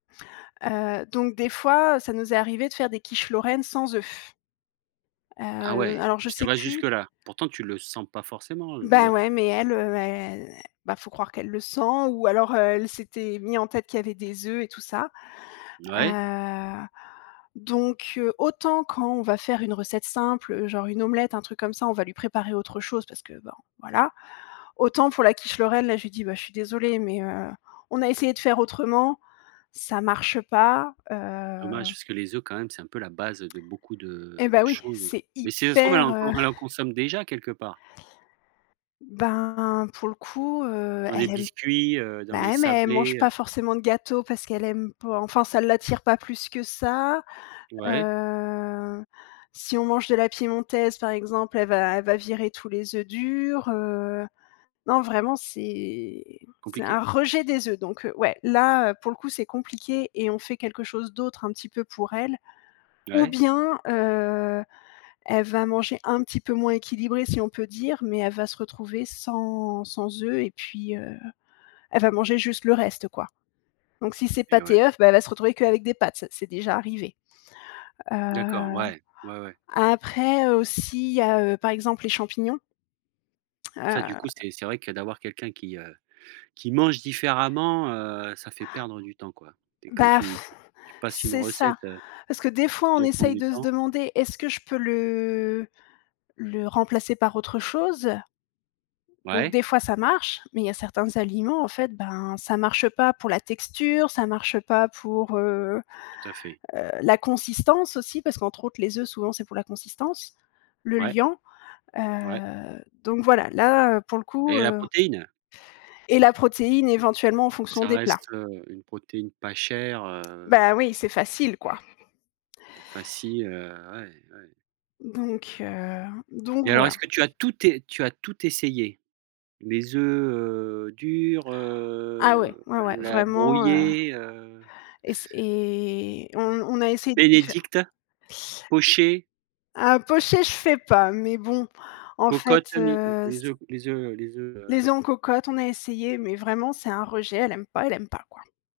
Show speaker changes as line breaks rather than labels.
Heu, donc des fois ça nous est arrivé de faire des quiches lorraines sans œufs. Heu,
Ah
l
ouais!
alors je
Ça
sais
va jusque
plus
là? Pourtant tu le sens pas forcément l
Bah,
l'œuf?
ouais mais elle, heu, elle bah, faut croire qu'elle le sent ou alors elle s'était mis en tête qu'il y avait des œufs et tout ça.
Ouais.
Heu, donc heu, autant quand on va faire une recette simple, heu, genre une omelette, un truc comme ça on va lui préparer autre chose parce que, ben voilà. Autant pour la quiche lorraine là je lui dis: «Bah je suis désolée mais, heu, on a essayé de faire autrement, ça marche pas, heu».
Dommage parce que les œufs, quand même c'est un peu la base, heu, de beaucoup
Eh
de de
bah oui,
choses.
c'est
Mais si ça se trouve, elle
hyper,
en
heu
elle en consomme déjà quelque part?
Ben, pour le coup, heu,
Dans les
elle aime
biscuits, heu? Dans
bah
les
ouais mais elle mange
sablés,
pas
heu?
forcément de gâteau, parce qu'elle aime pas, enfin ça l'attire pas plus que ça.
Ouais.
Heu, si on mange de la piémontaise par exemple, elle va elle va virer tous les œufs durs, heu. Non vraiment c'est c'est
Compliqué.
un rejet des œufs. Donc heu, ouais là pour le coup c'est compliqué et on fait quelque chose d'autre un petit peu pour elle. Ou
Ouais.
bien, heu, elle va manger un petit peu moins équilibré si on peut dire, mais elle va se retrouver sans sans œufs et puis, heu, elle va manger juste le reste quoi. Donc si c'est
Eh
pâtes
ouais.
et œufs, bah, elle va se retrouver qu'avec des pâtes, c'est déjà arrivé. Heu,
D'accord, ouais, ouais, ouais.
après, heu, aussi il y a, heu, par exemple les champignons
Ça du coup
heu.
c'est c'est vrai que d'avoir quelqu'un qui, heu, qui mange différemment, heu, ça fait perdre du temps quoi et quand
Bah
tu tu passes une
c'est ça.
recette, heu,
Parce que des fois
qui
on
déjà prend
essaye
du
de se
temps.
demander: «Est-ce que je peux le le remplacer par autre chose»? Donc
Ouais?
des fois ça marche, mais il y a certains aliments en fait, ben, ça marche pas pour la texture, ça marche pas pour, heu
Tout à fait.
heu, la consistance aussi. Parce qu'entre autres les œufs souvent c'est pour la consistance, le
Ouais.
liant,
Ouais.
heu, donc voilà là, heu, pour le coup,
Et la
heu
protéine!
et la protéine éventuellement en fonction
Ça
des plats.
reste, heu, une protéine pas chère, heu
Bah, oui c'est facile quoi.
et facile, heu, ouais, ouais.
Donc heu, donc
Et alors
voilà.
est-ce que tu as tout es tu as tout essayé? Les œufs, heu, durs,
Ah ouais,
heu,
ouais, ouais,
l la
vraiment, heu
brouillée, heu?
et c'est et on on a essayé d'y faire
bénédicte? Pochés?
Ah, pochés, je fais pas, mais bon en fait,
cocotte mi
heu,
les
c
œufs les œufs, heu, les œufs, heu
Les œufs en cocotte, on a essayé, mais vraiment c'est un rejet, elle aime pas, elle aime pas, quoi.